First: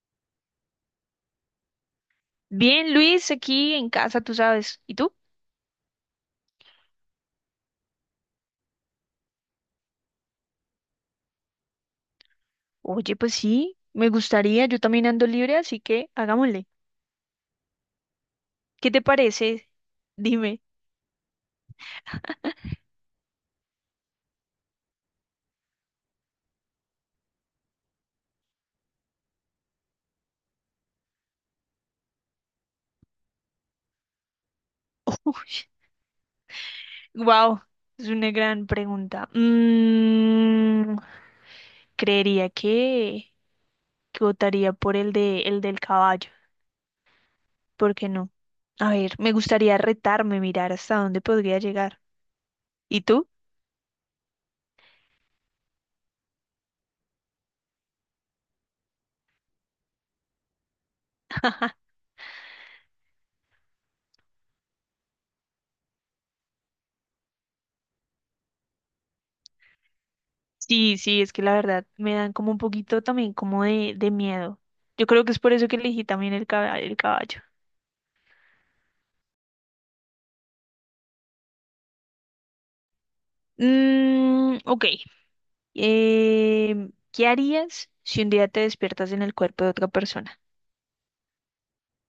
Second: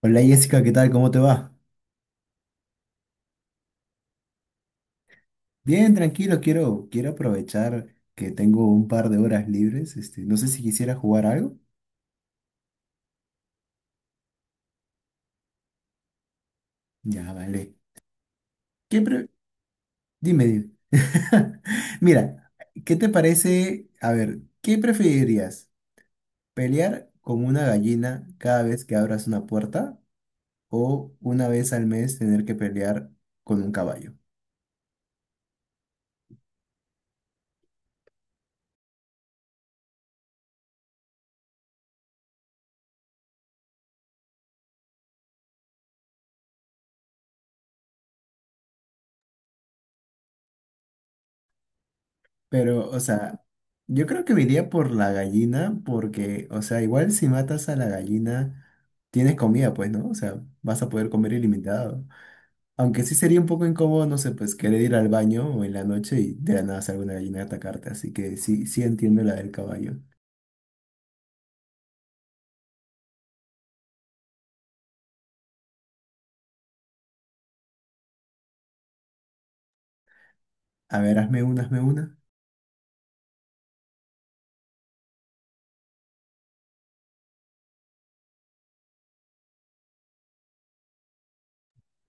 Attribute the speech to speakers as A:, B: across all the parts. A: Hola Jessica, ¿qué tal? ¿Cómo te va?
B: Bien, Luis, aquí en casa, tú sabes. ¿Y tú?
A: Bien, tranquilo, quiero aprovechar que tengo un par de horas libres. Este, no sé si quisiera jugar algo.
B: Oye, pues sí, me gustaría, yo también ando libre, así que hagámosle.
A: Ya, vale.
B: ¿Qué
A: ¿Qué
B: te
A: pre-
B: parece?
A: Dime,
B: Dime.
A: dime. Mira, ¿qué te parece? A ver, ¿qué preferirías? ¿Pelear con una gallina cada vez que abras una puerta o una vez al mes tener que pelear con un caballo?
B: Wow, es una gran pregunta. Creería que votaría por el de el del caballo. ¿Por qué no? A ver, me gustaría retarme, mirar hasta dónde podría llegar.
A: Pero, o
B: ¿Y tú?
A: sea, yo creo que me iría por la gallina porque, o sea, igual si matas a la gallina, tienes comida, pues, ¿no? O sea, vas a poder comer ilimitado. Aunque sí sería un poco incómodo, no sé, pues querer ir al baño o en la noche y de la nada salga una gallina a atacarte. Así que sí, sí entiendo la del caballo.
B: Sí, sí, es que la verdad me dan como un poquito también como de miedo. Yo creo que es por eso que elegí también el el caballo.
A: A ver, hazme una.
B: Mm, ok. ¿Qué harías si un día te despiertas en el cuerpo de otra persona?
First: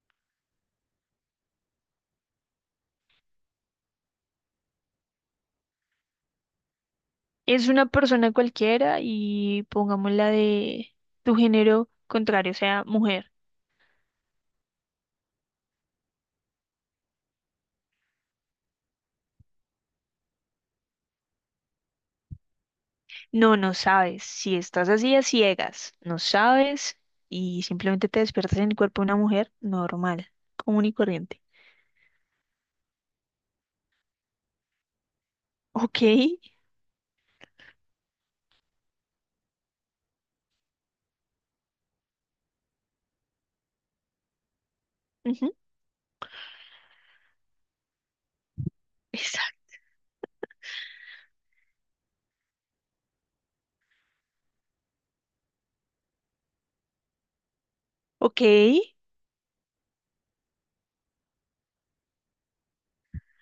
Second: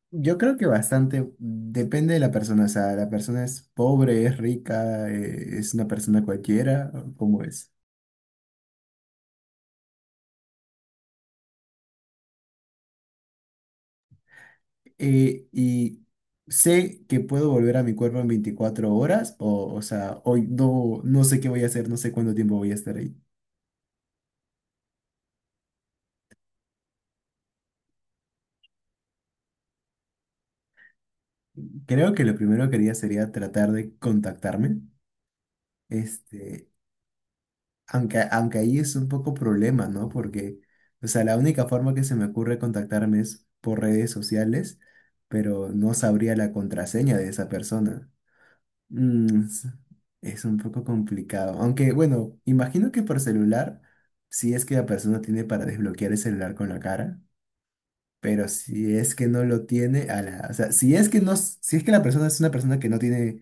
A: Yo creo que bastante depende de la persona. O sea, la persona es pobre, es rica, es una persona cualquiera, ¿cómo
B: Es
A: es?
B: una persona cualquiera y pongámosla de tu género contrario, o sea, mujer.
A: Eh, y sé que puedo volver a mi cuerpo en 24 horas, o sea, hoy no, no sé qué voy a hacer, no sé cuánto tiempo voy a estar ahí.
B: No, no sabes. Si estás así a ciegas, no sabes y simplemente te despiertas en el cuerpo de una mujer normal, común y corriente.
A: Creo que lo primero que haría sería tratar de contactarme,
B: Ok.
A: este, aunque ahí es un poco problema, ¿no? Porque, o sea, la única forma que se me ocurre contactarme es por redes sociales,
B: Ujú.
A: pero no sabría la contraseña de esa persona. Mm, es,
B: Exacto.
A: es un poco complicado. Aunque, bueno, imagino que por celular, si es que la persona tiene para desbloquear el celular con la cara,
B: Ok.
A: pero si es que no lo tiene, a la, o sea, si es que no, si es que la persona es una persona que no tiene,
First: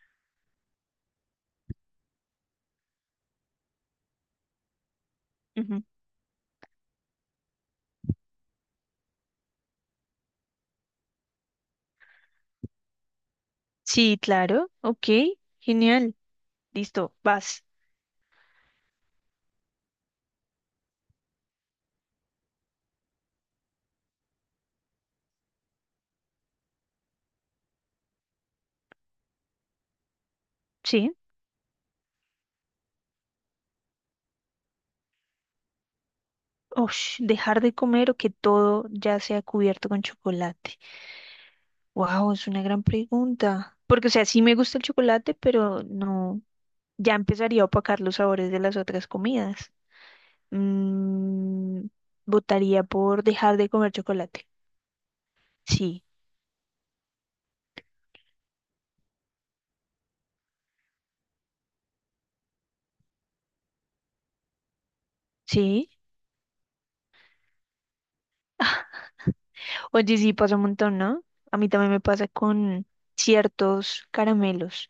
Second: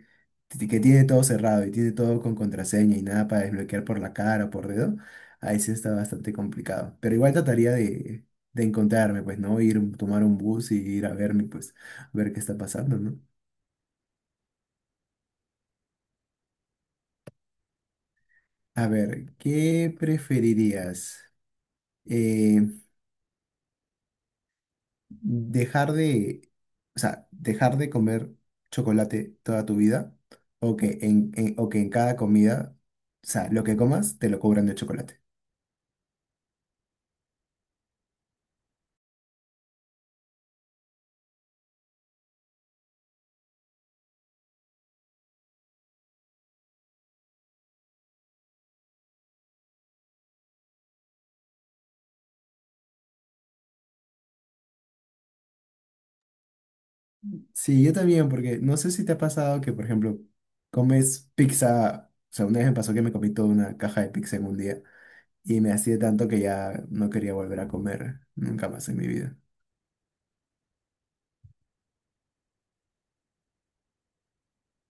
A: que tiene todo cerrado y tiene todo con contraseña y nada para desbloquear por la cara o por dedo, ahí sí
B: Ujú.
A: está bastante complicado. Pero igual trataría de encontrarme, pues, ¿no? Ir, tomar un bus y ir a verme, pues, ver qué está pasando, ¿no?
B: Sí, claro. Ok. Genial. Listo. Vas.
A: A ver, ¿qué preferirías? Eh, dejar de, o sea, dejar de comer chocolate toda tu vida o que
B: Sí.
A: o que en cada comida, o sea, lo que comas te lo cobran de chocolate.
B: Ush, dejar de comer o que todo ya sea cubierto con chocolate. Wow, es una gran pregunta. Porque, o sea, sí me gusta el chocolate, pero no, ya empezaría a opacar los sabores de las otras comidas. Mm, votaría por dejar de comer chocolate. Sí,
A: Sí, yo también, porque no sé si te ha pasado que, por ejemplo, comes pizza, o sea, una vez me pasó que me comí toda una caja de pizza en un día y me
B: sí.
A: hacía tanto que ya no quería volver a comer nunca más en mi vida.
B: Oye, sí, pasa un montón, ¿no? A mí también me pasa con ciertos caramelos,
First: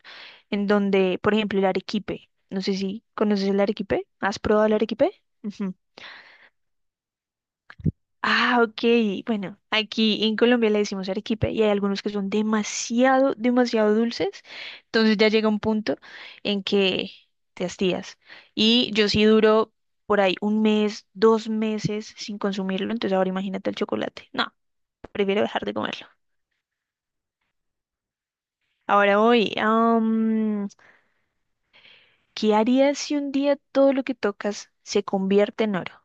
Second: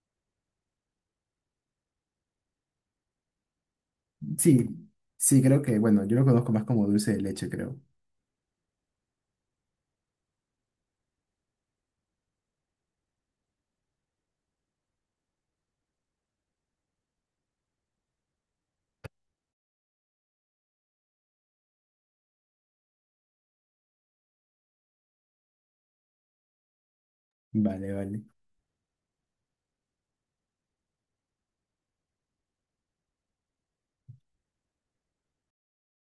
B: en donde, por ejemplo, el arequipe. No sé si conoces el arequipe. ¿Has probado el
A: Sí,
B: arequipe?
A: sí, creo
B: Ujú.
A: que, bueno, yo lo conozco más como dulce de leche, creo.
B: Ah, ok. Bueno, aquí en Colombia le decimos arequipe y hay algunos que son demasiado, demasiado dulces. Entonces ya llega un punto en que te hastías. Y yo sí duro por ahí un mes, 2 meses sin consumirlo. Entonces ahora imagínate el chocolate. No, prefiero dejar de comerlo.
A: Vale, vale.
B: Ahora voy. ¿Qué harías si un día todo lo que tocas se convierte en oro?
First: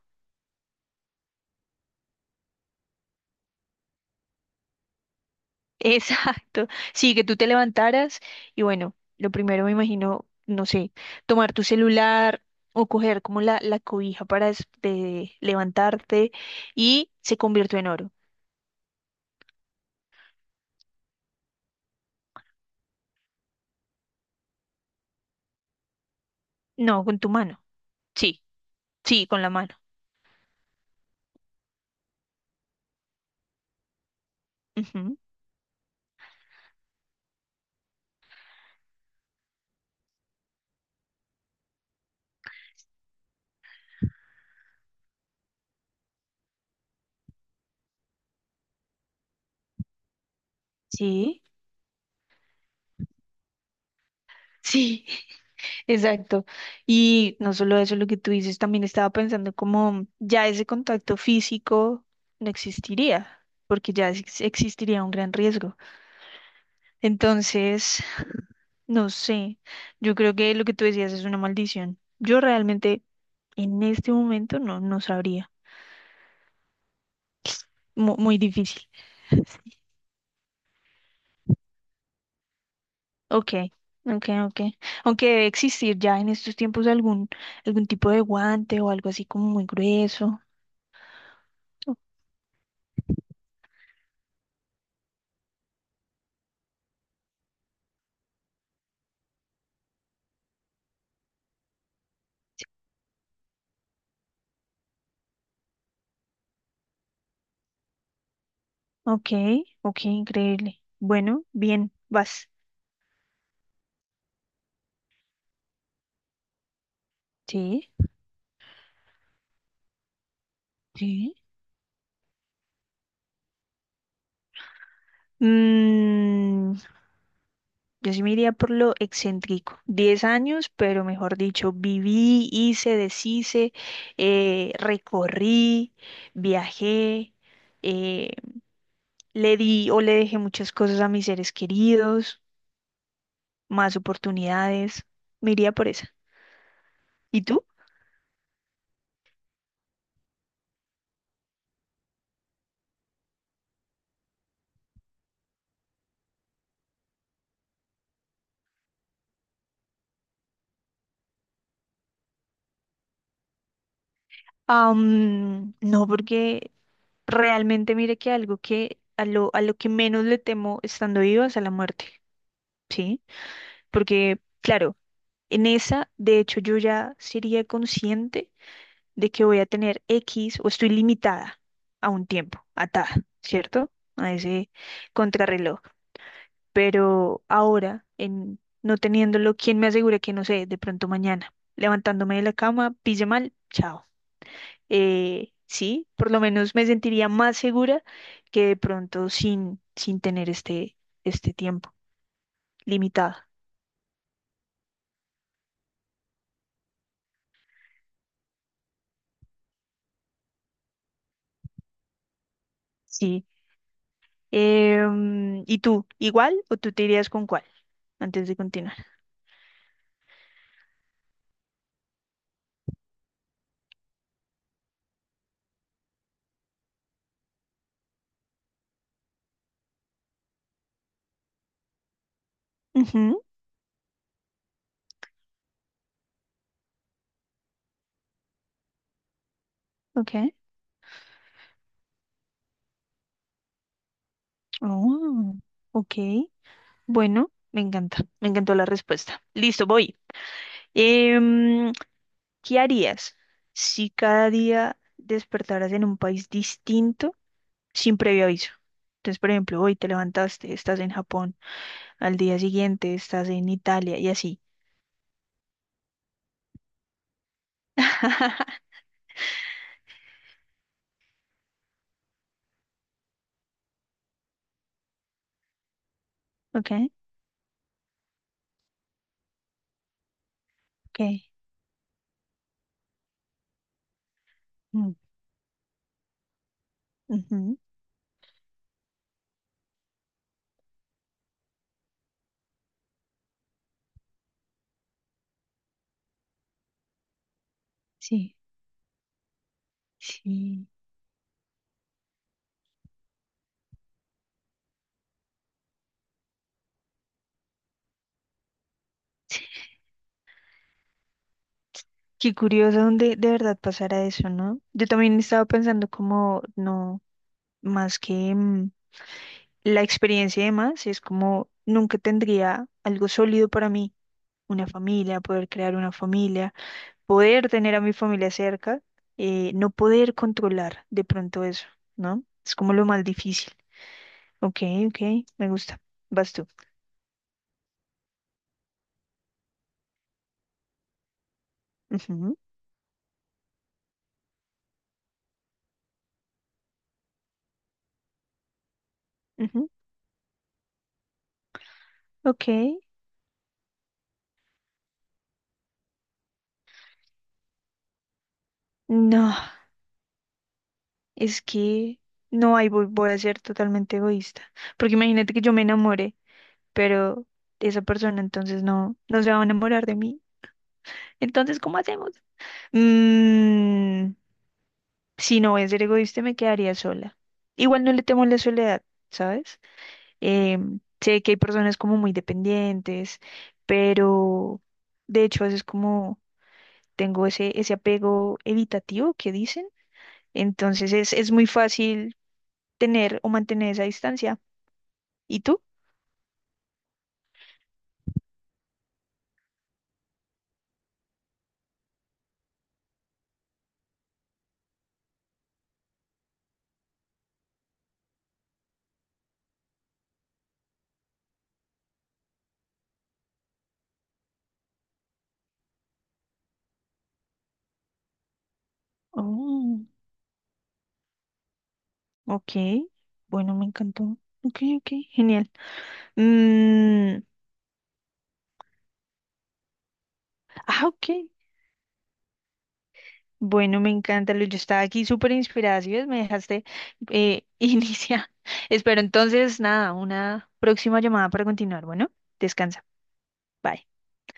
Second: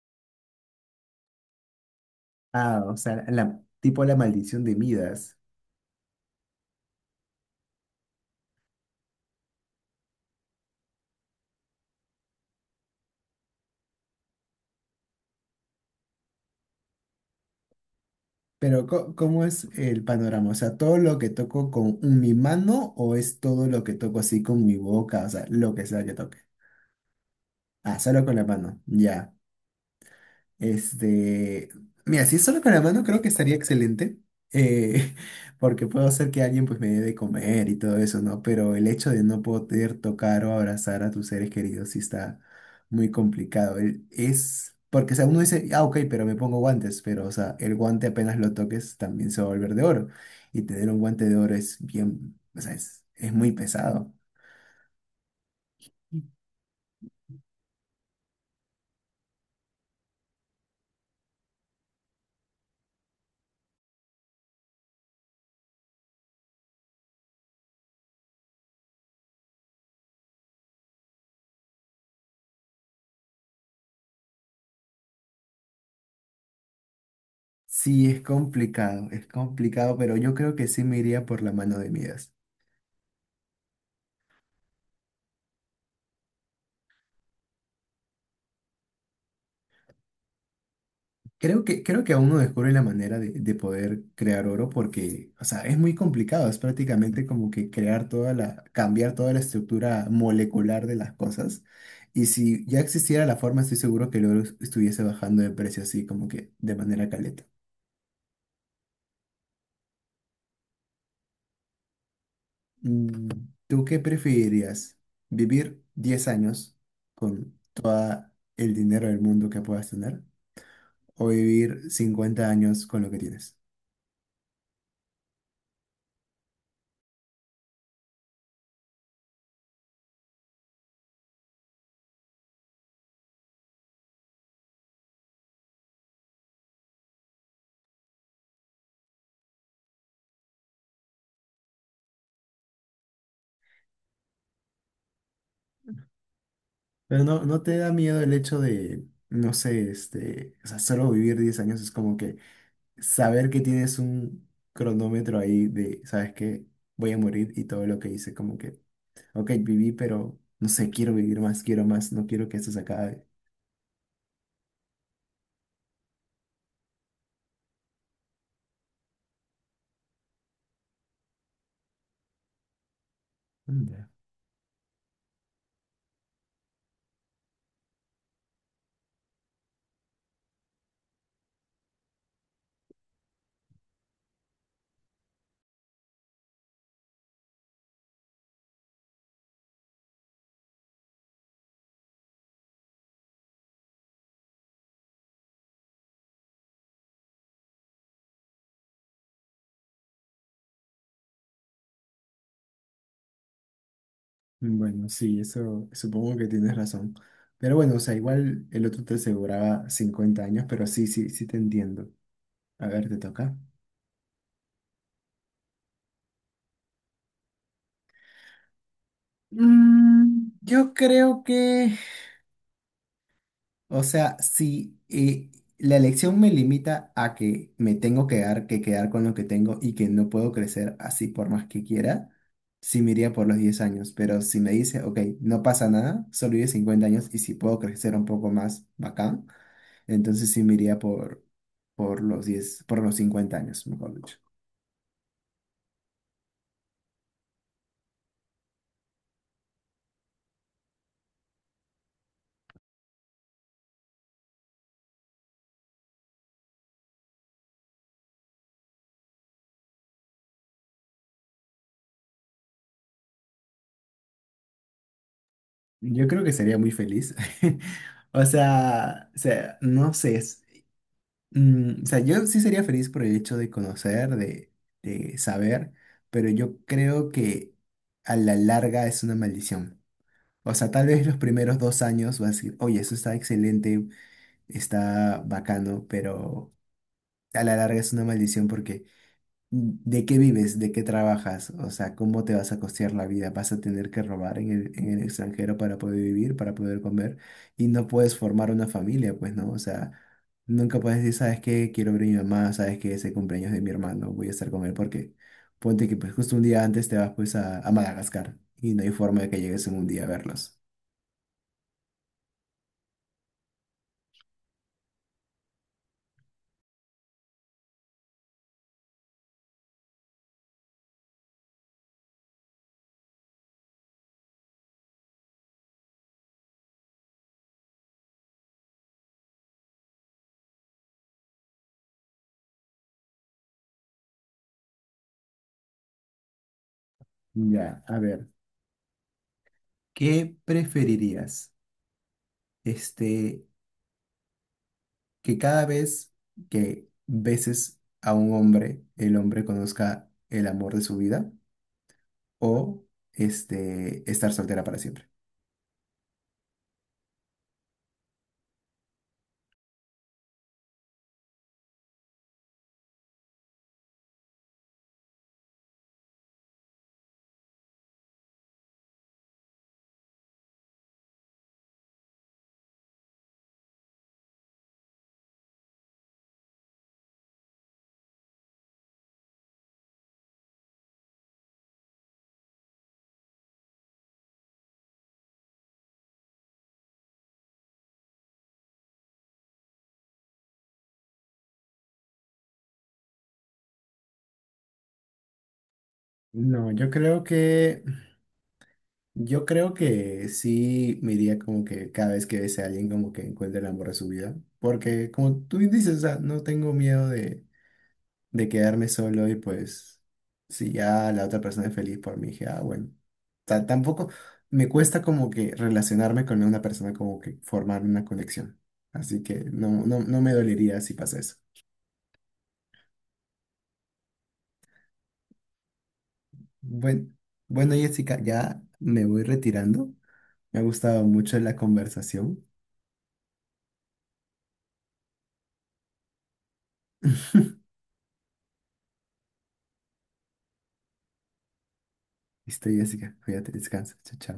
A: Ah, o sea, la, tipo la maldición de Midas.
B: Exacto. Sí, que tú te levantaras y bueno, lo primero me imagino, no sé, tomar tu celular o coger como la cobija para de levantarte y se convirtió en oro.
A: Pero ¿cómo es el panorama? O sea, ¿todo lo que toco con mi mano o es todo lo que toco así con mi boca? O sea, lo que sea que toque.
B: No, con tu mano.
A: Ah, solo con
B: Sí,
A: la mano.
B: sí,
A: Ya.
B: con la mano.
A: Este, mira, si es solo con la mano, creo que estaría excelente, eh,
B: Ujú.
A: porque puedo hacer que alguien pues me dé de comer y todo eso, ¿no? Pero el hecho de no poder tocar o abrazar a tus seres queridos sí está muy complicado. Es, porque o sea, uno dice, ah, ok, pero me pongo guantes, pero o sea, el guante apenas lo toques también se va a volver de oro. Y tener un guante de
B: Sí,
A: oro es bien, o sea, es muy pesado.
B: sí, exacto. Y no solo eso, lo que tú dices, también estaba pensando como ya ese contacto físico no existiría, porque ya existiría un gran riesgo. Entonces. No sé, yo creo que lo que tú decías es una maldición. Yo realmente en este momento no sabría.
A: Sí,
B: Mu- muy difícil.
A: es complicado, pero yo creo que sí me iría por la mano de Midas.
B: Ok, ok, ok. Aunque debe existir ya en estos tiempos algún tipo de guante o algo así como muy grueso.
A: Creo que,
B: O-
A: creo que aún no descubre la manera de poder crear oro porque, o sea, es muy complicado, es prácticamente como que crear toda la, cambiar toda la estructura molecular de las cosas. Y si ya existiera la forma, estoy seguro que el oro estuviese bajando de precio así como que de manera caleta.
B: Ok, ok, increíble. Bueno, bien, vas.
A: Mm, ¿tú qué preferirías? ¿Vivir 10 años con
B: Sí,
A: todo el dinero del mundo que puedas tener o
B: sí.
A: vivir 50 años con lo que tienes?
B: Mm, Yo sí me iría por lo excéntrico. 10 años, pero mejor dicho, viví, hice, deshice, recorrí, viajé, eh, le di o le dejé muchas cosas a mis seres queridos, más oportunidades. Me iría por esa.
A: Pero
B: ¿Y
A: no, no
B: tú?
A: te da miedo el hecho de, no sé, este, o sea, solo vivir 10 años es como que saber que tienes un cronómetro ahí de, ¿sabes qué? Voy a morir y todo lo que hice, como que, ok, viví, pero no sé, quiero vivir más, quiero más, no quiero que esto se acabe.
B: No, porque realmente mire que algo que a lo que menos le temo estando viva es a la muerte, ¿sí?
A: Mm, ya.
B: Porque, claro, en esa, de hecho, yo ya sería consciente de que voy a tener X o estoy limitada a un tiempo, atada, ¿cierto? A ese contrarreloj. Pero ahora, en no teniéndolo, ¿quién me asegura que no sé, de pronto mañana, levantándome de la cama, pille mal, chao? Sí, por lo menos me sentiría más segura que de pronto sin tener este tiempo limitado.
A: Bueno, sí, eso supongo que tienes razón. Pero bueno, o sea, igual el otro te aseguraba 50 años, pero sí, sí, sí te entiendo. A ver, te
B: Sí.
A: toca.
B: ¿Y tú, igual o tú te irías con cuál antes de continuar?
A: Mm, yo creo que o sea, si la elección me limita a que me tengo que dar, que quedar con lo que tengo y que no puedo crecer así por más que quiera, sí me iría
B: Ujú,
A: por los 10 años. Pero si me dice, ok, no pasa nada, solo vive 50 años y si puedo crecer un poco más, bacán,
B: ok.
A: entonces sí me iría por los 10, por los 50 años, mejor dicho.
B: Oh, ok. Bueno, me encanta. Me encantó la respuesta. Listo, voy. Em, ¿qué harías si cada día despertaras en un país distinto sin previo aviso? Entonces, por ejemplo, hoy te levantaste, estás en Japón, al día siguiente estás en Italia y así.
A: Yo creo que sería muy feliz. O sea, no sé. Mm, o sea, yo sí sería feliz por el hecho de conocer, de saber, pero yo
B: Ok,
A: creo que a la larga es una maldición. O sea, tal vez los
B: ok.
A: primeros 2 años vas a decir, oye, eso está excelente,
B: Mm,
A: está bacano, pero a la
B: ujú,
A: larga es una maldición porque ¿de qué vives? ¿De qué trabajas? O sea, ¿cómo te vas a costear la vida? ¿Vas a tener que robar en el extranjero para poder vivir, para poder comer? Y no puedes
B: sí,
A: formar una familia, pues, ¿no? O sea,
B: sí.
A: nunca puedes decir, ¿sabes qué? Quiero ver a mi mamá, ¿sabes qué? Ese cumpleaños de mi hermano, voy a estar con él porque ponte que pues justo un día antes te vas pues a Madagascar y no hay forma de que llegues en un día a verlos.
B: Qué curioso donde de verdad pasara eso, ¿no? Yo también estaba pensando como, no, más que la experiencia y demás es como nunca tendría algo sólido para mí, una familia, poder crear una familia, poder tener a mi familia cerca, no poder controlar de pronto eso, ¿no? Es como lo más difícil. Ok, ok, me gusta. Vas tú.
A: Ya, a ver, ¿qué preferirías?
B: Ujú,
A: Este, que cada vez que beses a un hombre, el hombre
B: ujú,
A: conozca el amor de su vida
B: ok,
A: o este, estar soltera para siempre.
B: no, es que no, hay voy, a ser totalmente egoísta, porque imagínate que yo me enamore, pero esa persona entonces no se va a enamorar de mí. Entonces, ¿cómo hacemos? Mm, si no voy a ser egoísta, me quedaría sola. Igual no le temo la soledad, ¿sabes? Sé que hay personas como muy dependientes, pero de hecho a veces como tengo ese apego evitativo que dicen, entonces es muy fácil tener o mantener esa distancia. ¿Y tú?
A: No, yo creo que sí me iría como que cada vez que bese a alguien como que encuentre el amor de su vida, porque como tú dices, o sea, no tengo miedo de quedarme solo y pues si ya la otra persona es feliz por mí, dije, ah, bueno, tampoco me cuesta como que relacionarme con una persona, como que formar una conexión. Así que
B: Oh,
A: no, no, no me dolería si pasa eso.
B: ok, bueno, me encantó. Ok, ok, genial.
A: Bueno,
B: Mm,
A: bueno, Jessica, ya me voy retirando. Me ha
B: ah,
A: gustado
B: ok,
A: mucho la conversación.
B: bueno, me encanta, Luis. Yo estaba aquí súper inspirada. Si ves, me dejaste iniciar. Espero entonces, nada, una próxima llamada para continuar. Bueno,
A: Listo,
B: descansa.
A: Jessica, cuídate,
B: Bye.
A: descansa. Chao, chao.